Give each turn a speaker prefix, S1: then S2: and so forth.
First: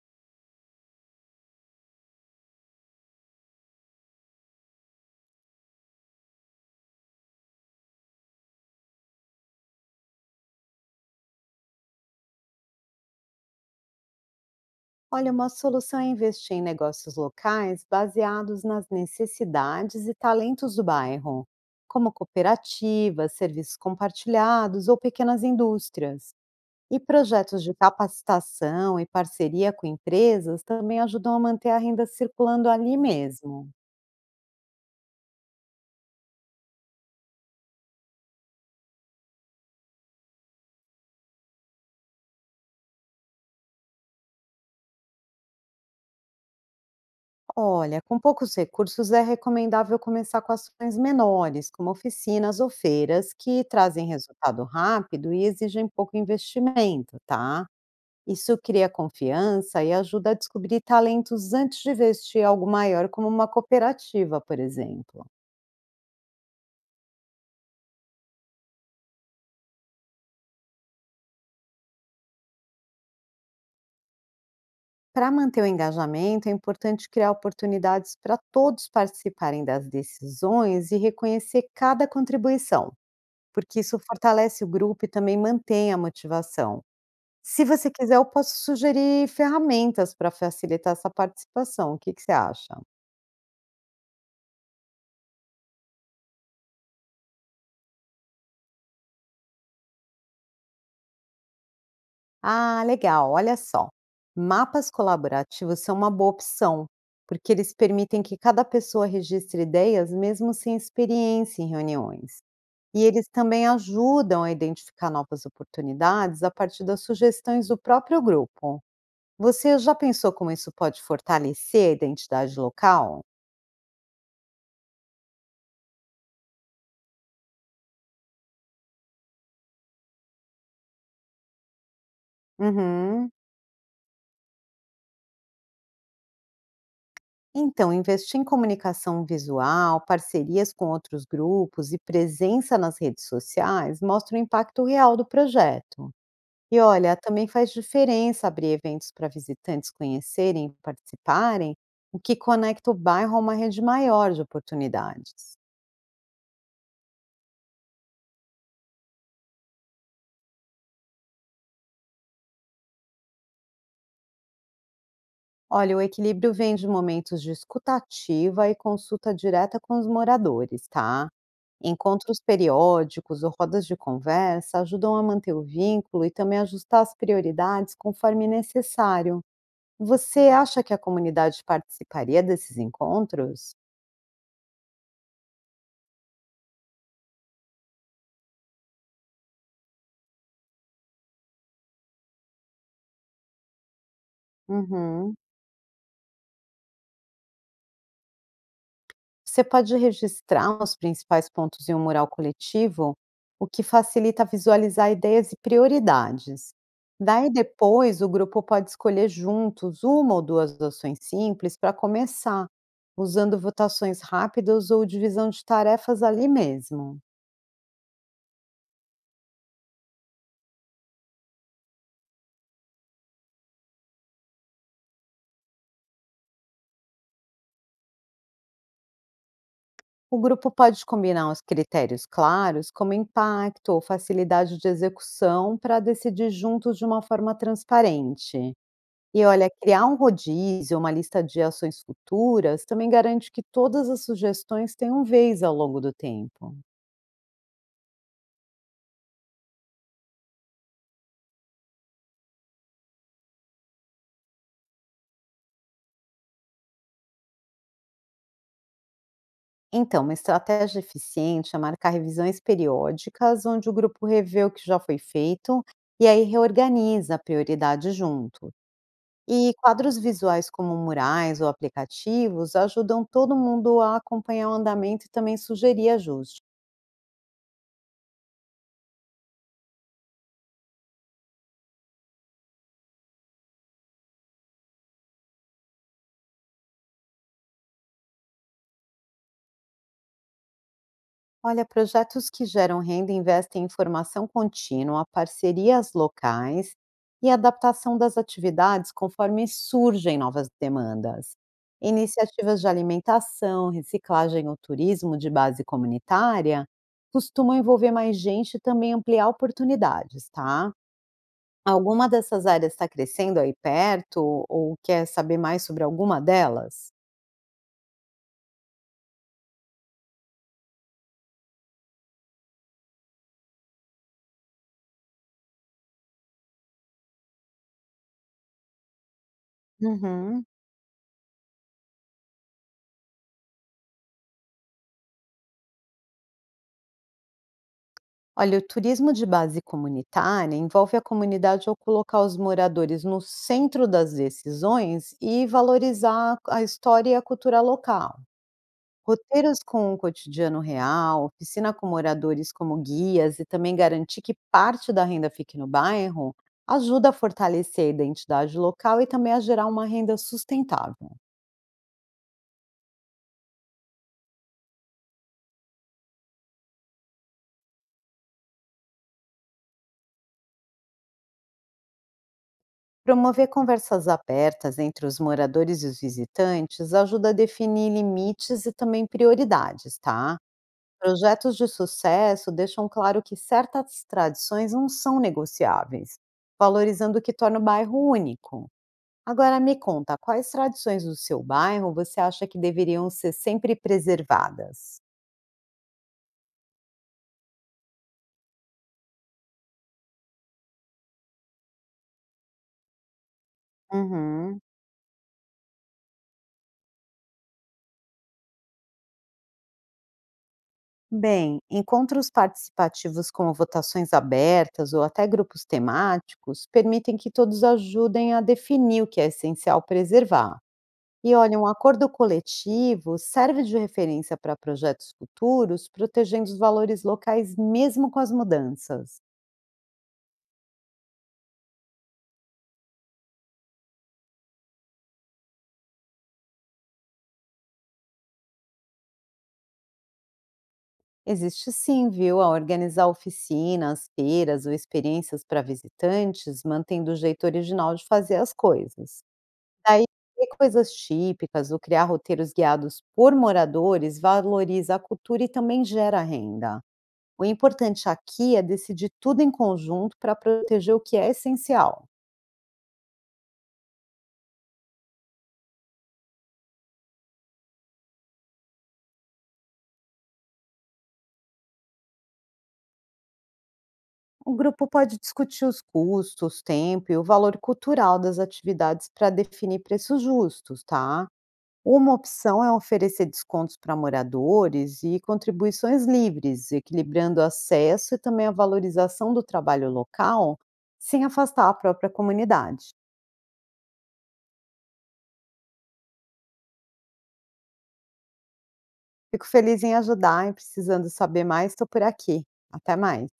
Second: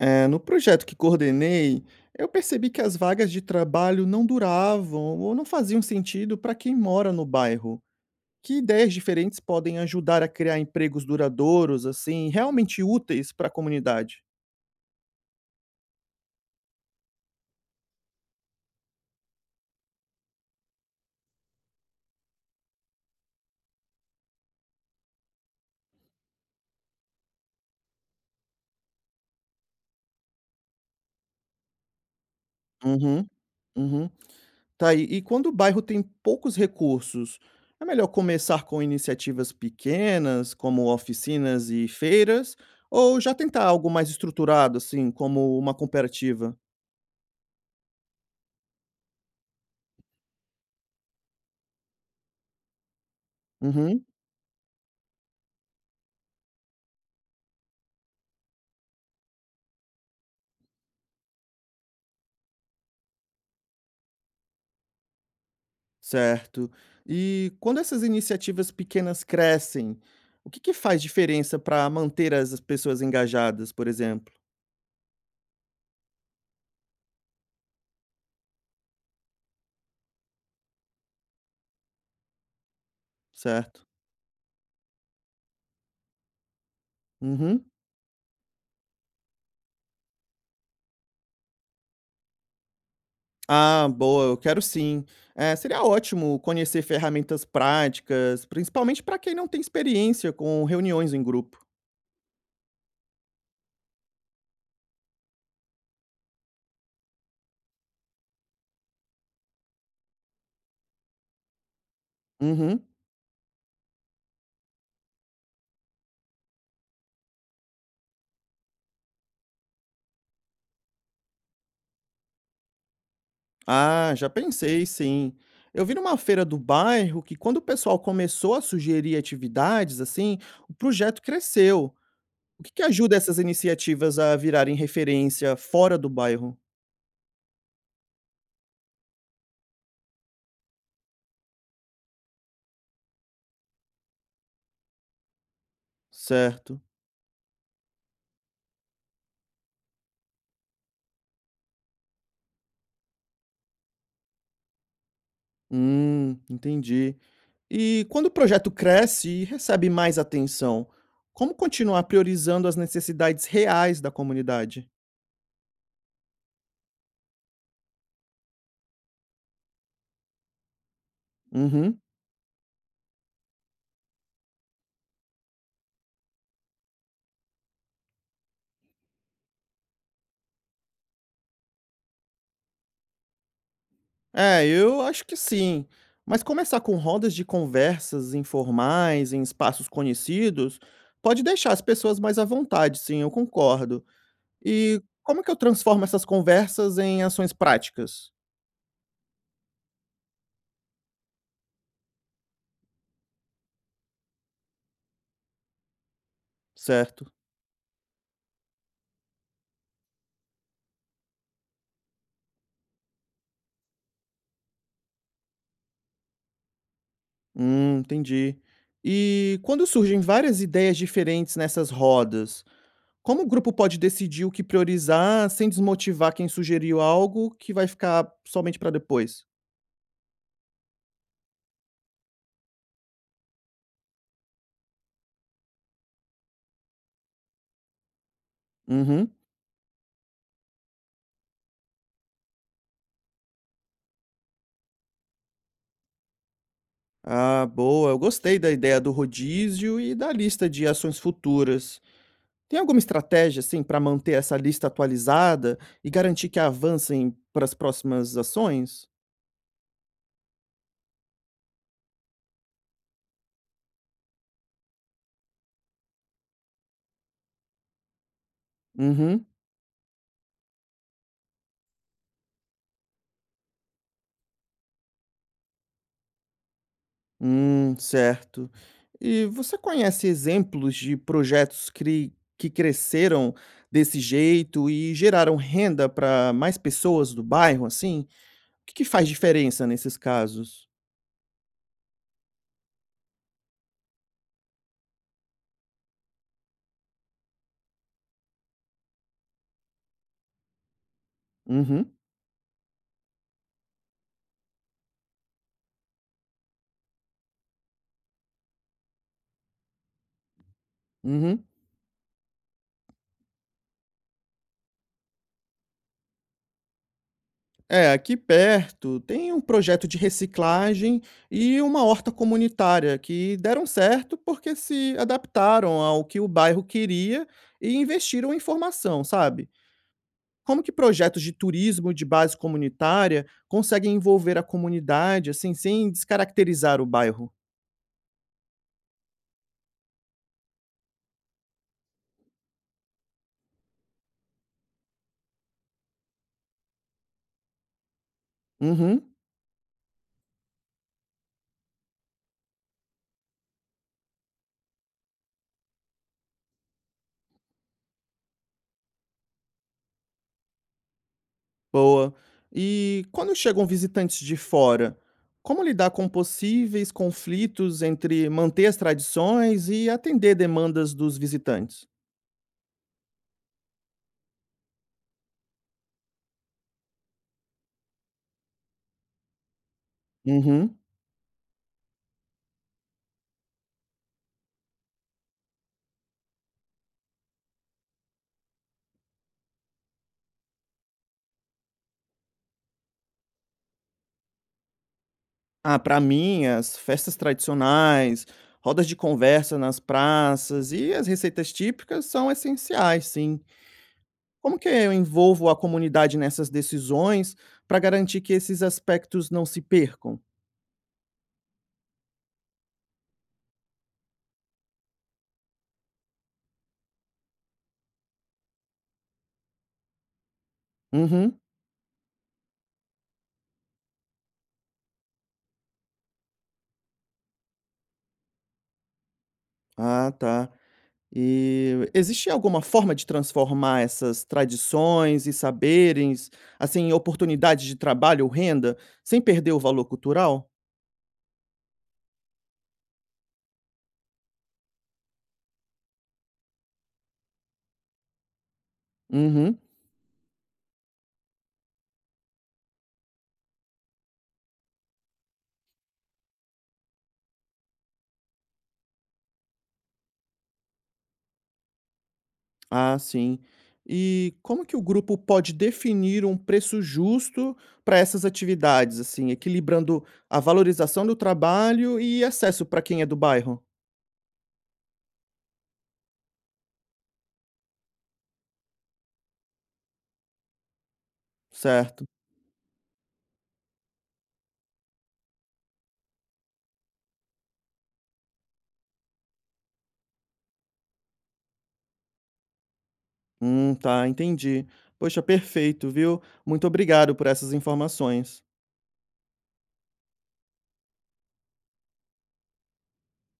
S1: No projeto que coordenei, eu percebi que as vagas de trabalho não duravam ou não faziam sentido para quem mora no bairro. Que ideias diferentes podem ajudar a criar empregos duradouros, assim, realmente úteis para a comunidade?
S2: Olha, uma solução é investir em negócios locais baseados nas necessidades e talentos do bairro, como cooperativas, serviços compartilhados ou pequenas indústrias. E projetos de capacitação e parceria com empresas também ajudam a manter a renda circulando ali
S1: Uhum,
S2: mesmo.
S1: uhum. Tá aí. E quando o bairro tem poucos recursos, é melhor começar com iniciativas pequenas, como oficinas e feiras, ou já tentar algo mais estruturado, assim, como uma cooperativa?
S2: Olha, com poucos recursos é recomendável começar com ações menores, como oficinas ou feiras, que trazem
S1: Uhum.
S2: resultado rápido e exigem pouco investimento, tá? Isso cria confiança e ajuda a descobrir talentos antes de investir algo maior, como uma cooperativa, por exemplo.
S1: Certo. E quando essas iniciativas pequenas crescem, o que que faz diferença para manter as pessoas engajadas, por exemplo?
S2: Para manter o engajamento, é importante criar oportunidades para todos participarem das decisões e reconhecer cada contribuição, porque
S1: Certo.
S2: isso fortalece o grupo e também mantém a motivação. Se
S1: Uhum.
S2: você quiser, eu posso sugerir ferramentas para facilitar essa participação. O que que você acha?
S1: Ah, boa, eu quero sim. Seria ótimo conhecer ferramentas práticas, principalmente para quem não tem experiência com reuniões em grupo.
S2: Ah, legal. Olha só. Mapas colaborativos são uma boa opção, porque eles permitem que cada pessoa registre ideias mesmo sem experiência em reuniões.
S1: Uhum.
S2: E eles também ajudam a identificar novas oportunidades a partir das sugestões do próprio grupo. Você já pensou como isso pode fortalecer a identidade local?
S1: Ah, já pensei, sim. Eu vi numa feira do bairro que quando o pessoal começou a sugerir atividades, assim, o projeto cresceu. O que que ajuda
S2: Uhum.
S1: essas iniciativas a virarem referência fora do bairro?
S2: Então, investir em comunicação visual, parcerias com outros grupos e presença nas redes sociais mostra o impacto real do projeto. E
S1: Certo.
S2: olha, também faz diferença abrir eventos para visitantes conhecerem e participarem, o que conecta o bairro a uma rede maior de oportunidades.
S1: Entendi. E quando o projeto cresce e recebe mais atenção, como continuar priorizando as necessidades reais da comunidade?
S2: Olha, o equilíbrio vem de momentos de escutativa e consulta direta com os moradores, tá?
S1: Uhum.
S2: Encontros periódicos ou rodas de conversa ajudam a manter o vínculo e também ajustar as prioridades conforme necessário. Você acha que a comunidade participaria desses encontros?
S1: Eu acho que sim. Mas começar com rodas de conversas informais em espaços conhecidos pode deixar as pessoas mais à vontade, sim, eu concordo. E
S2: Uhum.
S1: como que eu transformo essas conversas em ações práticas?
S2: Você pode registrar os principais pontos em um mural coletivo, o que facilita visualizar ideias e prioridades.
S1: Certo.
S2: Daí depois, o grupo pode escolher juntos uma ou duas ações simples para começar, usando votações rápidas ou divisão de tarefas ali mesmo.
S1: Entendi. E quando surgem várias ideias diferentes nessas rodas, como o grupo pode decidir o que priorizar sem desmotivar quem sugeriu algo que vai ficar somente para depois?
S2: O grupo pode combinar os critérios claros, como impacto ou facilidade de execução, para decidir juntos de uma forma transparente.
S1: Uhum.
S2: E olha, criar um rodízio, uma lista de ações futuras, também garante que todas as sugestões tenham vez ao longo do tempo.
S1: Ah, boa. Eu gostei da ideia do rodízio e da lista de ações futuras. Tem alguma estratégia assim para manter essa lista atualizada e garantir que avancem para as próximas ações?
S2: Então, uma estratégia eficiente é marcar revisões periódicas, onde o grupo revê o que já foi feito e aí reorganiza a prioridade junto.
S1: Uhum.
S2: E quadros visuais como murais ou aplicativos ajudam todo mundo a acompanhar o andamento e também sugerir ajustes.
S1: Certo. E você conhece exemplos de projetos cri que cresceram desse jeito e geraram renda para mais pessoas do bairro, assim? O que que faz diferença nesses casos?
S2: Olha, projetos que geram renda investem em formação contínua, parcerias locais e adaptação das atividades conforme surgem novas demandas.
S1: Uhum,
S2: Iniciativas de alimentação, reciclagem ou turismo de base comunitária costumam envolver mais gente e também ampliar oportunidades, tá?
S1: uhum.
S2: Alguma dessas áreas está crescendo aí perto ou quer saber mais sobre alguma delas?
S1: Aqui perto tem um projeto de reciclagem e uma horta comunitária que deram certo porque se adaptaram ao que o bairro queria e investiram em formação, sabe?
S2: Uhum.
S1: Como que projetos de turismo de base comunitária conseguem envolver a comunidade, assim, sem descaracterizar o bairro?
S2: Olha, o turismo de base comunitária envolve a comunidade ao colocar os moradores no centro das decisões e valorizar a história e a cultura local.
S1: Uhum,
S2: Roteiros com o cotidiano real, oficina com moradores como guias e também garantir que parte da renda fique no bairro ajuda a fortalecer a identidade local e também a gerar uma renda sustentável.
S1: boa. E quando chegam visitantes de fora, como lidar com possíveis conflitos entre manter as tradições e atender demandas dos visitantes?
S2: Promover conversas abertas entre os moradores e os visitantes ajuda a definir limites e também prioridades, tá?
S1: Uhum.
S2: Projetos de sucesso deixam claro que certas tradições não são negociáveis, valorizando o que torna o bairro único. Agora me conta, quais tradições do seu bairro você acha que deveriam ser sempre preservadas?
S1: Ah, para mim, as festas tradicionais, rodas de conversa nas praças e as receitas típicas são essenciais, sim. Como
S2: Uhum.
S1: que eu envolvo a comunidade nessas decisões para garantir que esses aspectos não se percam?
S2: Bem, encontros participativos como votações abertas ou até grupos temáticos permitem que todos ajudem a definir o que é essencial preservar. E
S1: Uhum.
S2: olha, um acordo coletivo serve de referência para projetos futuros, protegendo os valores locais mesmo com as mudanças.
S1: Ah, tá. E existe alguma forma de transformar essas tradições e saberes, assim, em oportunidades de trabalho ou renda, sem perder o valor cultural?
S2: Existe sim, viu, a organizar oficinas, feiras ou experiências para visitantes, mantendo o jeito original de fazer as coisas.
S1: Uhum.
S2: Daí, ter coisas típicas ou criar roteiros guiados por moradores valoriza a cultura e também gera renda. O importante aqui é decidir tudo em conjunto para proteger o que é essencial.
S1: Ah, sim. E como que o grupo pode definir um preço justo para essas atividades, assim, equilibrando a valorização do trabalho e acesso para quem é do bairro?
S2: O grupo pode discutir os custos, tempo e o valor cultural das atividades para definir preços justos, tá?
S1: Certo.
S2: Uma opção é oferecer descontos para moradores e contribuições livres, equilibrando o acesso e também a valorização do trabalho local, sem afastar a própria comunidade.
S1: Tá, entendi. Poxa, perfeito, viu? Muito obrigado por essas informações.
S2: Fico feliz em ajudar e precisando saber mais, estou por aqui. Até mais.